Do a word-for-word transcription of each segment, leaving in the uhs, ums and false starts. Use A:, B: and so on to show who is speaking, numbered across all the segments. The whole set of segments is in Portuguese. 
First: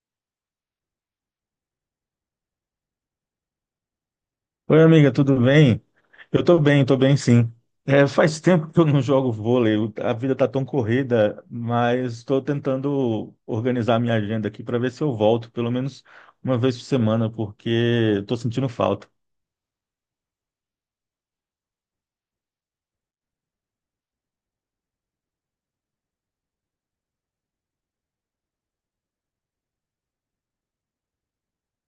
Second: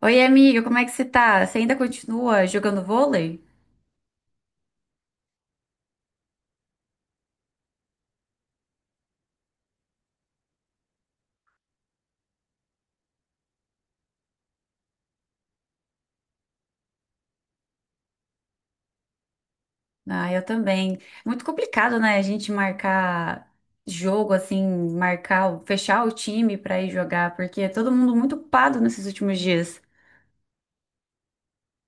A: Oi, amiga, como é que você tá? Você ainda continua jogando vôlei?
B: Oi, amiga, tudo bem? Eu tô bem, tô bem sim. É, faz tempo que eu não jogo vôlei, o- a vida tá tão corrida, mas estou tentando organizar minha agenda aqui para ver se eu volto pelo menos uma vez por semana, porque estou sentindo falta.
A: Ah, eu também. É muito complicado, né? A gente marcar jogo, assim, marcar, o- fechar o time pra ir jogar, porque é todo mundo muito ocupado nesses últimos dias.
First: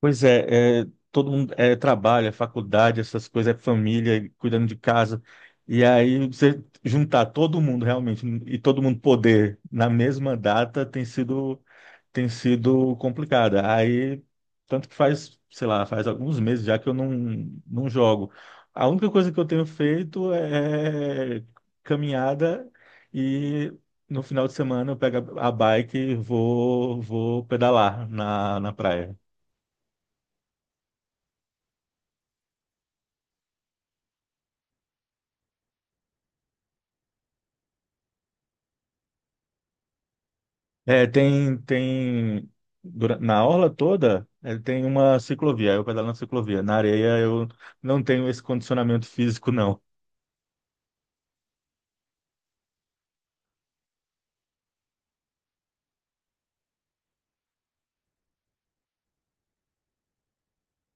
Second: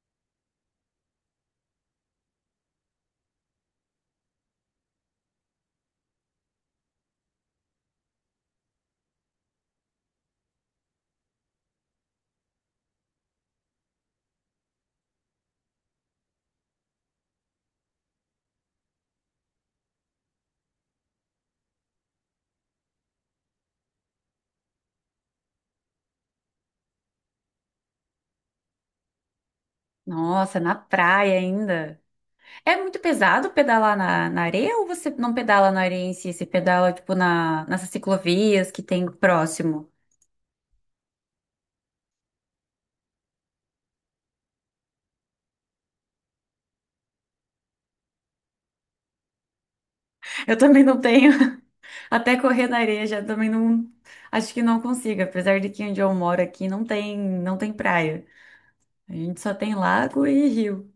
B: Pois é, é, todo mundo é trabalho, é faculdade, essas coisas, é família, cuidando de casa. E aí você juntar todo mundo realmente e todo mundo poder na mesma data tem sido tem sido complicada. Aí, tanto que faz, sei lá, faz alguns meses já que eu não, não jogo. A única coisa que eu tenho feito é caminhada e no final de semana eu pego a a bike e vou, vou pedalar na, na praia.
A: Nossa, na praia ainda. É muito pesado pedalar na, na areia ou você não pedala na areia em si? Você pedala, tipo, na, nessas ciclovias que tem próximo?
B: É, tem, tem, dura- na orla toda, é, tem uma ciclovia, eu pedalo na ciclovia. Na areia eu não tenho esse condicionamento físico, não.
A: Eu também não tenho. Até correr na areia já também não. Acho que não consigo, apesar de que onde eu moro aqui não tem, não tem praia. A gente só tem lago e rio.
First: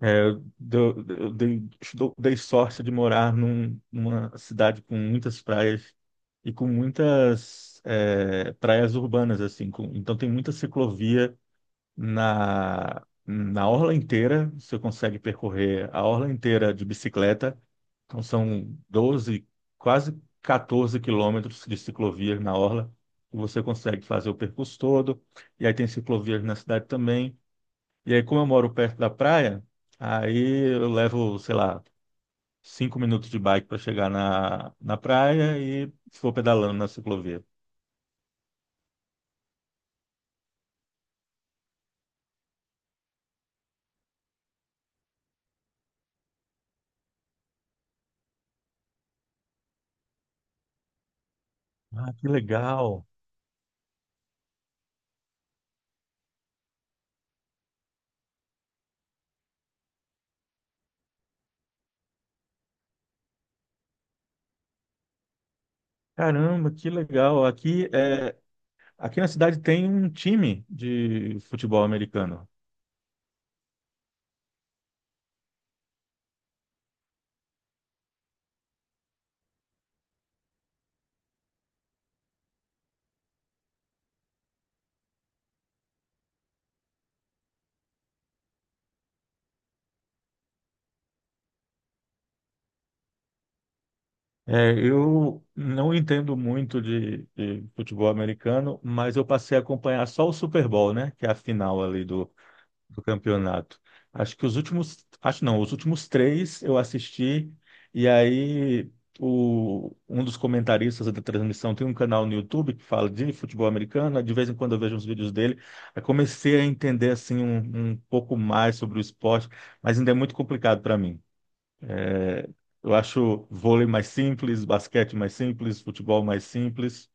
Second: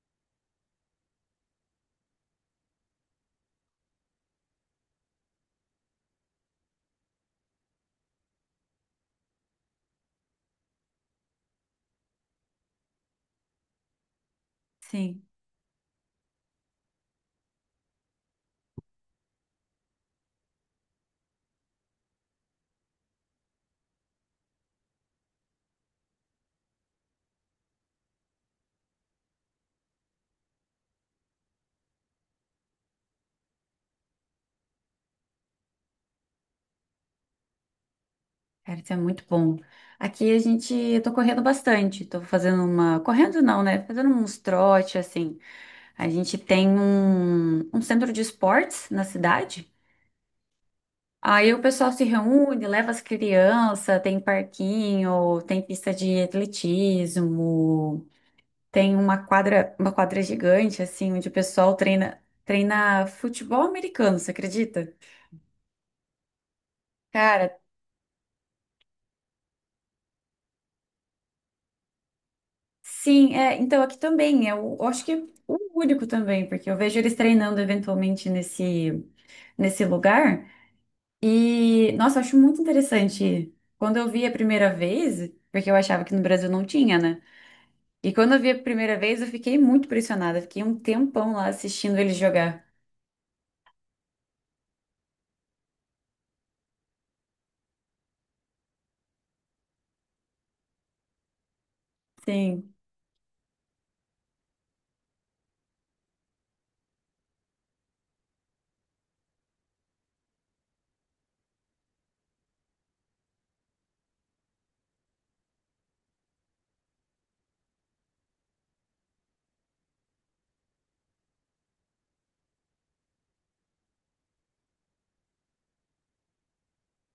B: É, eu, dou- eu dei, dou- dei sorte de morar num- numa cidade com muitas praias e com muitas é, praias urbanas, assim. Com- então tem muita ciclovia na, na orla inteira, você consegue
A: Sim,
B: percorrer a orla inteira de bicicleta. Então são doze, quase quatorze quilômetros de ciclovias na orla. E você consegue fazer o percurso todo. E aí tem ciclovias na cidade também. E aí, como eu moro perto da praia, aí eu levo, sei lá, cinco minutos de bike para chegar na, na praia e vou pedalando na ciclovia.
A: cara, isso é muito bom. Aqui a gente. Eu tô correndo bastante. Tô fazendo uma. Correndo não, né? Fazendo uns trote, assim. A gente tem um, um centro de esportes na cidade. Aí o pessoal se
B: Ah, que
A: reúne, leva as
B: legal!
A: crianças, tem parquinho, tem pista de atletismo. Tem uma quadra, uma quadra gigante, assim, onde o pessoal treina, treina futebol americano, você acredita?
B: Caramba, que legal!
A: Cara,
B: Aqui, é, aqui na cidade tem um time de futebol americano.
A: sim, é, então aqui também, é o- eu acho que é o único também, porque eu vejo eles treinando eventualmente nesse, nesse lugar, e, nossa, eu acho muito interessante. Quando eu vi a primeira vez, porque eu achava que no Brasil não tinha, né? E quando eu vi a primeira vez, eu fiquei muito impressionada, fiquei um tempão lá assistindo eles jogar.
B: É, eu não entendo muito de, de futebol americano, mas eu passei a acompanhar só o Super Bowl, né? Que é a final ali do,
A: Sim.
B: do campeonato. Acho que os últimos, acho não, os últimos três eu assisti, e aí o, um dos comentaristas da transmissão tem um canal no YouTube que fala de futebol americano, de vez em quando eu vejo uns vídeos dele, aí comecei a entender assim um, um pouco mais sobre o esporte, mas ainda é muito complicado para mim. É, eu acho vôlei mais simples, basquete mais simples, futebol mais simples.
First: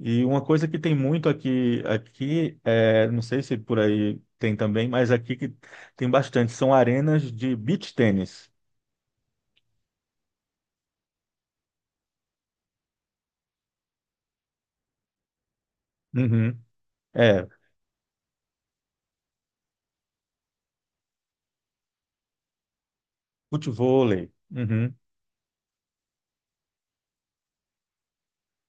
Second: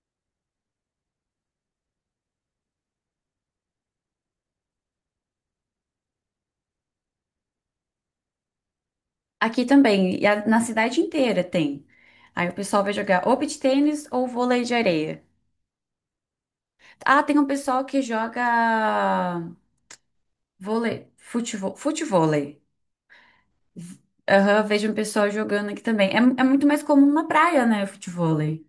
B: E uma coisa que tem muito aqui, aqui é, não sei se por aí tem também, mas aqui que tem bastante, são arenas de beach tênis.
A: Aqui também, e a- na cidade inteira tem. Aí o pessoal vai jogar ou beach tênis ou vôlei de areia.
B: Uhum.
A: Ah, tem um
B: É,
A: pessoal que joga vôlei, futevôlei. Futevôlei.
B: futevôlei.
A: Aham, vejo um
B: Uhum.
A: pessoal jogando aqui também. É, é muito mais comum na praia, né, futevôlei.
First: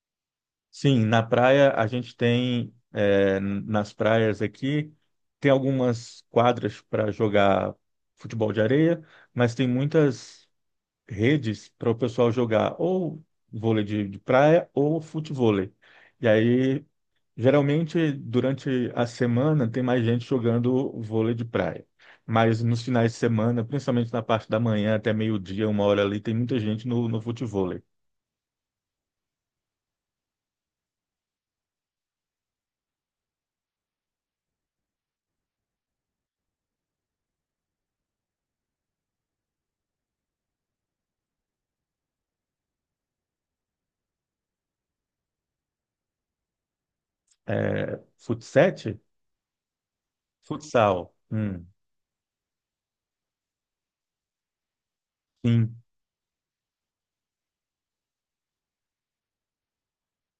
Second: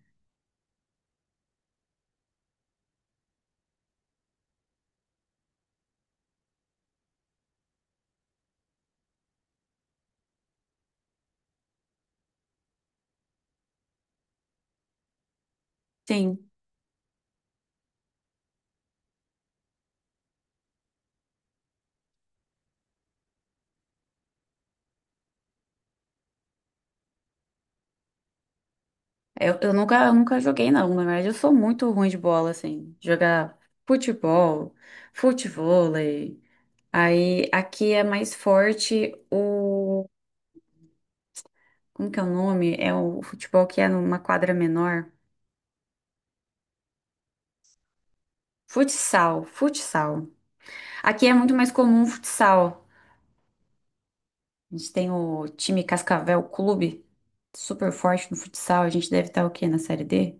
B: Sim, na praia a gente tem, é, nas praias aqui, tem algumas quadras para jogar futebol de areia, mas tem muitas redes para o pessoal jogar ou vôlei de, de praia ou futevôlei. E
A: Sim.
B: aí geralmente, durante a semana, tem mais gente jogando vôlei de praia. Mas nos finais de semana, principalmente na parte da manhã até meio-dia, uma hora ali, tem muita gente no, no futevôlei.
A: Eu, eu nunca, eu nunca joguei, não. Na verdade, eu sou muito ruim de bola, assim. Jogar futebol, futevôlei. Aí aqui é mais forte. Como que é o nome? É o futebol que é numa quadra menor.
B: É, futsete?
A: Futsal, futsal.
B: Futsal.
A: Aqui é muito
B: Hum,
A: mais comum o futsal. A gente tem o
B: sim.
A: time Cascavel Clube, super forte no futsal. A gente deve estar o quê? Na série D?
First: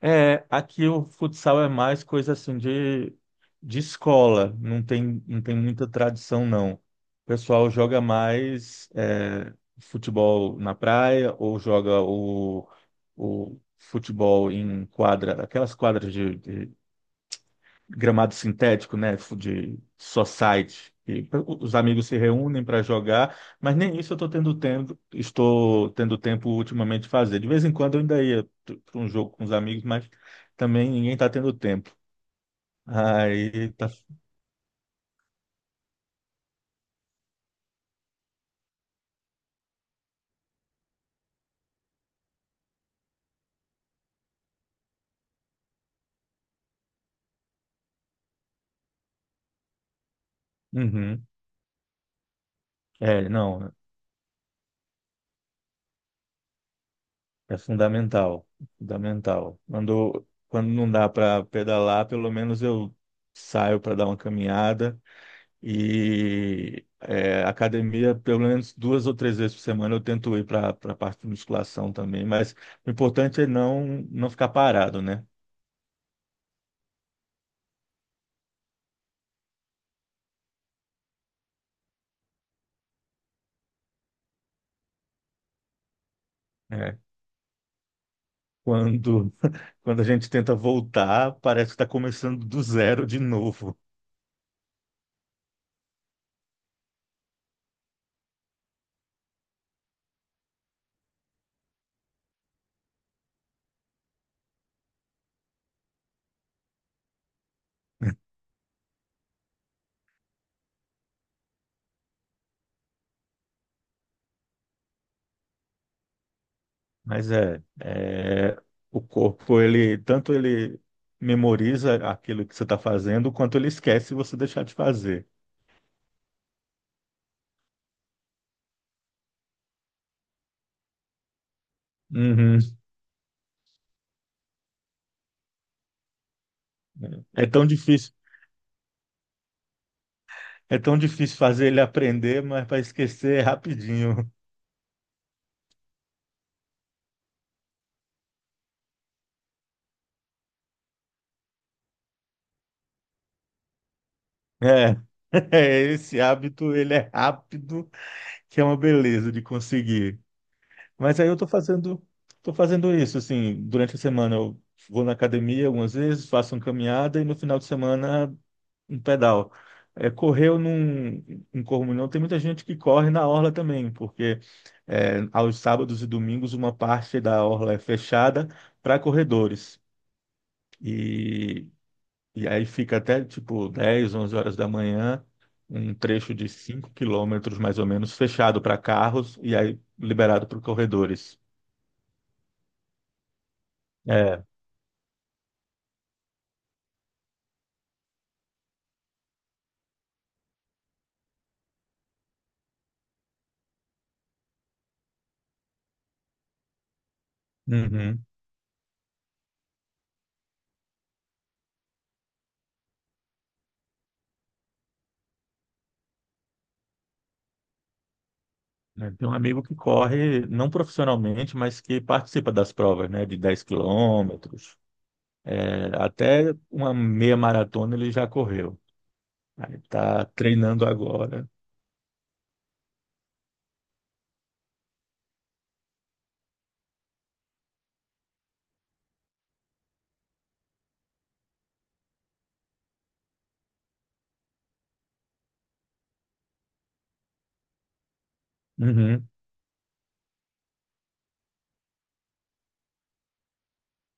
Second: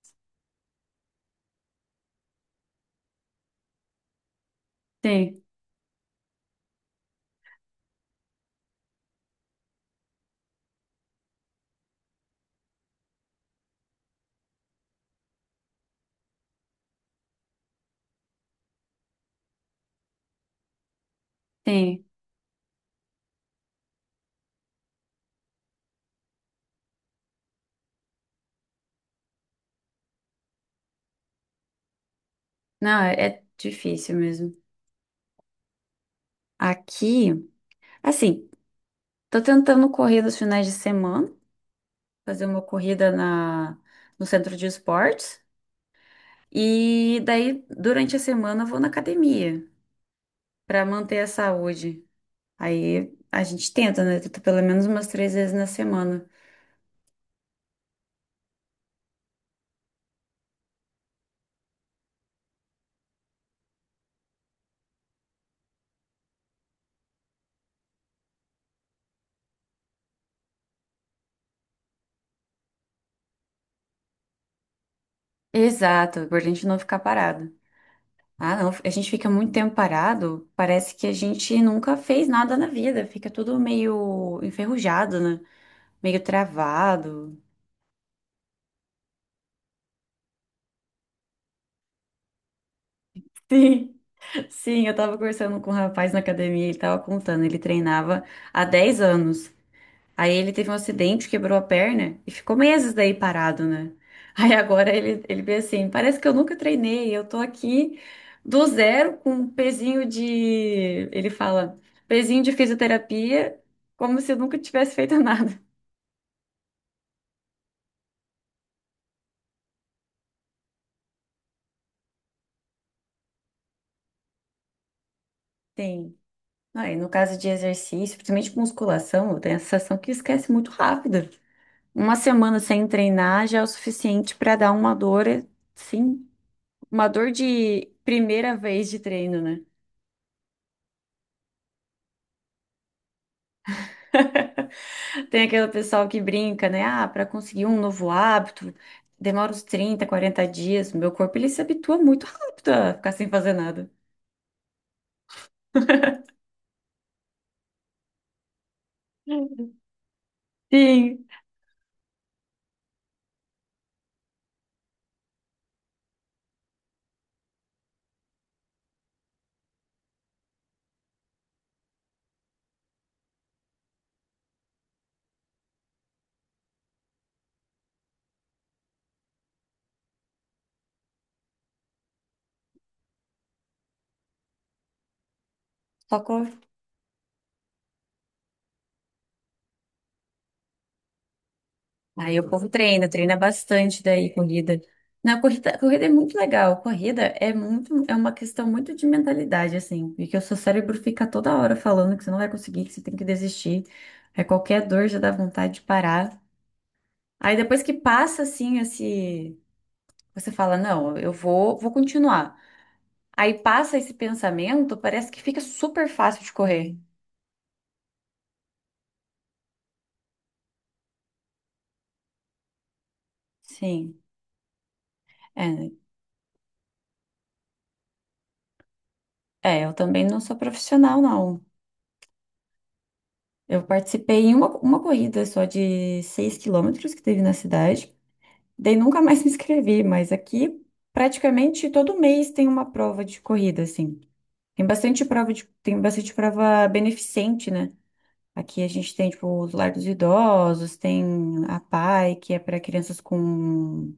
B: É, aqui o futsal é mais coisa assim de, de escola, não tem, não
A: Sim,
B: tem muita tradição, não. O pessoal joga mais é, futebol na praia ou joga o, o futebol em quadra, aquelas quadras de, de, gramado sintético, né, de society. E os
A: sim.
B: amigos se reúnem para jogar, mas nem isso eu estou tendo tempo, estou tendo tempo ultimamente de fazer. De vez em quando eu ainda ia para um jogo com os amigos, mas também ninguém está tendo tempo.
A: Não, é é
B: Aí tá.
A: difícil mesmo. Aqui, assim, tô tentando correr nos finais de semana, fazer uma corrida na, no centro de esportes. E daí, durante a semana, eu vou na academia para manter a
B: Uhum.
A: saúde. Aí
B: É,
A: a gente
B: não,
A: tenta, né? Tenta pelo menos umas três vezes na semana.
B: é fundamental, fundamental. Quando, quando não dá para pedalar, pelo menos eu saio para dar uma caminhada. E é, academia, pelo menos duas ou três vezes por semana, eu tento ir para a parte de musculação também, mas o importante é não, não ficar parado, né?
A: Exato, pra gente não ficar parado. Ah, não, a gente fica muito tempo parado, parece que a gente nunca fez nada na vida, fica tudo meio enferrujado, né? Meio
B: É,
A: travado.
B: quando, quando a gente tenta voltar, parece que está começando do zero de novo.
A: Sim, sim, eu tava conversando com um rapaz na academia, ele tava contando, ele treinava há dez anos. Aí ele teve um acidente, quebrou a perna e ficou meses daí parado, né? Aí agora ele, ele vê assim, parece que eu nunca treinei, eu tô aqui do zero com um pezinho de, ele fala, pezinho de fisioterapia, como se eu nunca tivesse feito nada.
B: Mas é, é, o corpo, ele tanto ele memoriza aquilo que você está fazendo, quanto ele esquece se você deixar de fazer.
A: Sim. Ah, e no caso de exercício, principalmente com musculação, eu tenho a sensação que esquece muito rápido. Uma semana
B: Uhum.
A: sem treinar já é o suficiente para dar uma dor, sim, uma dor
B: É tão
A: de
B: difícil,
A: primeira vez de treino, né?
B: é tão difícil fazer ele aprender, mas para esquecer é rapidinho.
A: Tem aquele pessoal que brinca, né? Ah, para conseguir um novo hábito, demora uns trinta quarenta dias. Meu corpo, ele se habitua muito rápido a ficar sem fazer nada.
B: É, esse hábito, ele é rápido, que é uma beleza de conseguir. Mas
A: Sim,
B: aí eu tô fazendo, tô fazendo isso, assim, durante a semana eu vou na academia algumas vezes, faço uma caminhada e no final de semana um pedal. É, correr eu não, não corro muito, não. Tem muita gente que corre na orla também, porque é, aos sábados e domingos uma parte da orla é fechada para corredores. E e aí fica até tipo dez, onze horas da manhã, um
A: só
B: trecho
A: cor.
B: de cinco quilômetros mais ou menos, fechado para carros e aí liberado para corredores.
A: Aí o povo treina, treina bastante daí,
B: É.
A: corrida. Na corrida, corrida é muito legal. Corrida é muito, é uma questão muito de mentalidade, assim, porque o seu cérebro fica toda hora falando que você não vai conseguir, que você tem que desistir. Aí qualquer dor já dá vontade de parar. Aí depois que
B: Uhum.
A: passa, assim, esse, você fala, não, eu vou, vou continuar. Aí passa esse pensamento, parece que fica super fácil de correr.
B: É, tem um amigo que corre, não profissionalmente, mas que participa das provas, né, de dez
A: Sim.
B: quilômetros. É,
A: É,
B: até uma meia maratona ele já correu. Aí
A: é, eu
B: tá
A: também não sou
B: treinando
A: profissional,
B: agora.
A: não. Eu participei em uma, uma corrida só de seis quilômetros que teve na cidade. Daí nunca mais me inscrevi, mas aqui praticamente todo mês tem uma prova de corrida, assim. Tem bastante prova de, tem bastante prova beneficente, né? Aqui a gente
B: Uhum.
A: tem, tipo, os lar dos idosos, tem a PAI, que é para crianças com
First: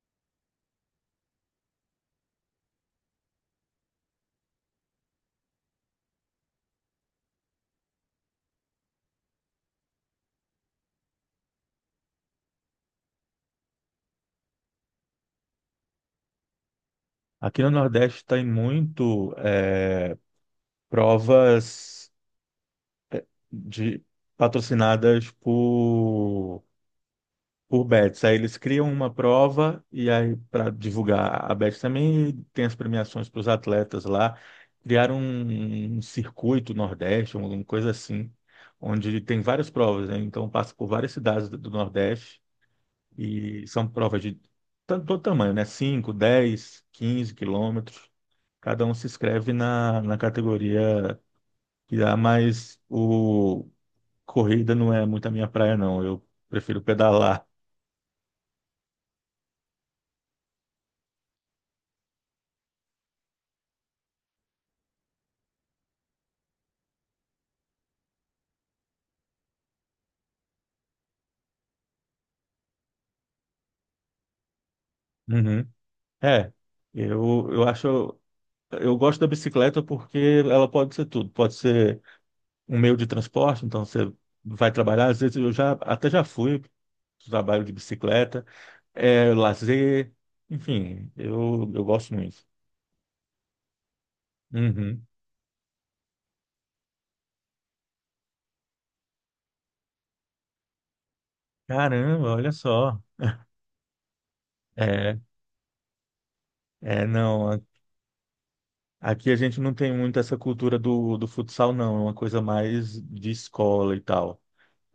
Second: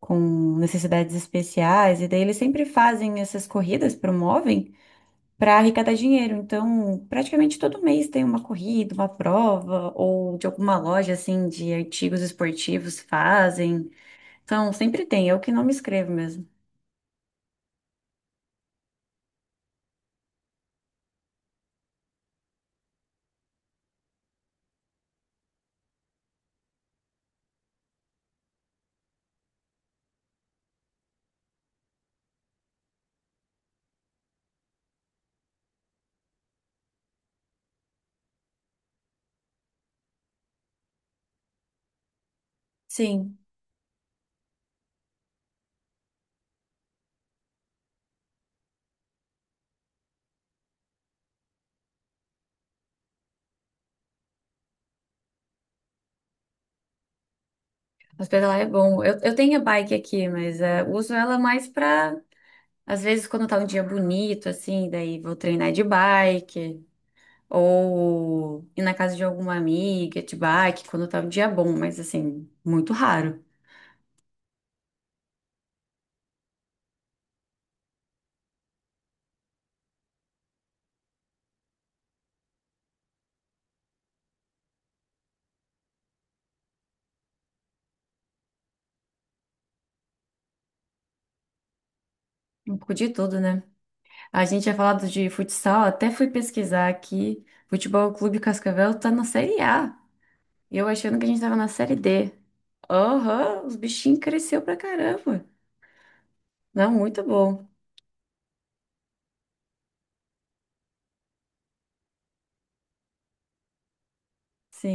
A: com necessidades especiais, e daí eles sempre fazem essas corridas, promovem, para arrecadar dinheiro. Então, praticamente todo mês tem uma corrida, uma prova, ou de alguma loja assim de artigos esportivos fazem. Então, sempre tem, eu que não me inscrevo mesmo.
B: Aqui no Nordeste tem muito é, provas. De patrocinadas por por bets. Aí eles criam uma prova e aí para divulgar a bet também tem as premiações para os atletas lá. Criaram um, um circuito Nordeste, um, alguma coisa assim, onde tem várias provas, né? Então passa por várias cidades do do Nordeste
A: Sim,
B: e são provas de tanto todo tamanho, né? Cinco, dez, quinze quilômetros. Cada um se inscreve na, na categoria que dá mais o, corrida não é muito a minha praia, não. Eu prefiro pedalar.
A: mas pedalar é bom. Eu, eu tenho a bike aqui, mas é, uso ela mais para, às vezes, quando tá um dia bonito, assim, daí vou treinar de bike. Ou ir na casa de alguma amiga, de bike, quando tá um dia bom, mas assim, muito raro.
B: Uhum. É, eu, eu acho. Eu gosto da bicicleta porque ela pode ser tudo. Pode ser um meio de transporte, então você vai trabalhar. Às vezes eu já até já fui pro trabalho de bicicleta, é lazer, enfim, eu, eu gosto muito.
A: Um pouco de tudo, né? A gente tinha falado
B: Uhum.
A: de futsal, até fui pesquisar aqui. Futebol Clube Cascavel tá na Série A. E eu achando que a gente tava na Série
B: Caramba,
A: D.
B: olha só.
A: Aham, os bichinhos cresceu pra
B: É,
A: caramba. Não,
B: é,
A: muito
B: não. a-
A: bom.
B: Aqui a gente não tem muito essa cultura do, do futsal, não. É uma coisa mais de escola e tal.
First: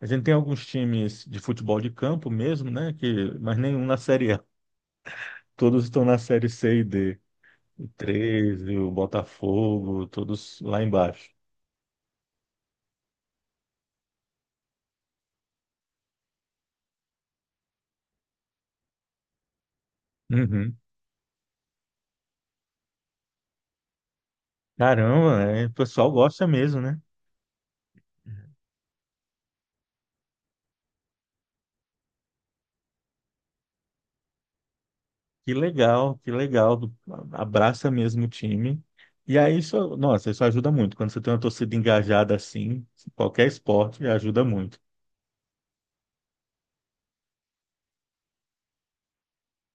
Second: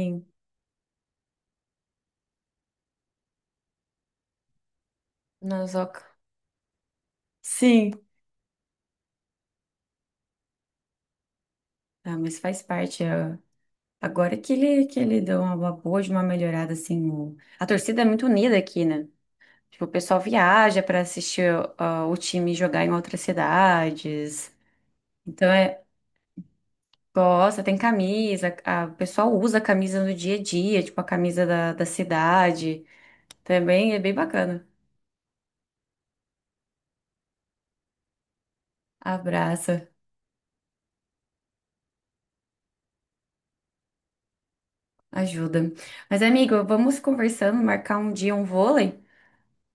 B: A gente tem alguns times de futebol de campo mesmo, né? Que, mas nenhum na Série A. Todos estão
A: Nazoca.
B: na Série C e D. O
A: Sim.
B: Treze, o Botafogo, todos lá embaixo.
A: Ah, mas faz parte. É. Agora que ele, que ele deu uma boa, de uma melhorada, assim. o- A torcida é muito unida aqui, né? Tipo, o pessoal
B: Uhum.
A: viaja para assistir ó, o time jogar em outras cidades.
B: Caramba,
A: Então
B: né? O
A: é,
B: pessoal gosta mesmo, né?
A: gosta, tem camisa, a- o pessoal usa a camisa no dia a dia, tipo a camisa da, da cidade. Também é bem bacana.
B: Que legal, que legal. Abraça mesmo o time. E aí,
A: Abraça,
B: isso, nossa, isso ajuda muito. Quando você tem uma torcida engajada assim, qualquer esporte ajuda muito.
A: ajuda. Mas, amigo, vamos conversando, marcar um dia um vôlei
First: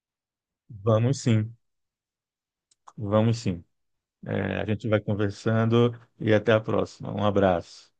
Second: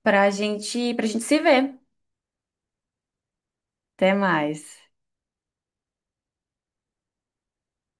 A: pra gente, pra
B: Vamos
A: gente se
B: sim,
A: ver.
B: vamos sim.
A: Até
B: É, a
A: mais.
B: gente vai conversando e até a próxima. Um abraço.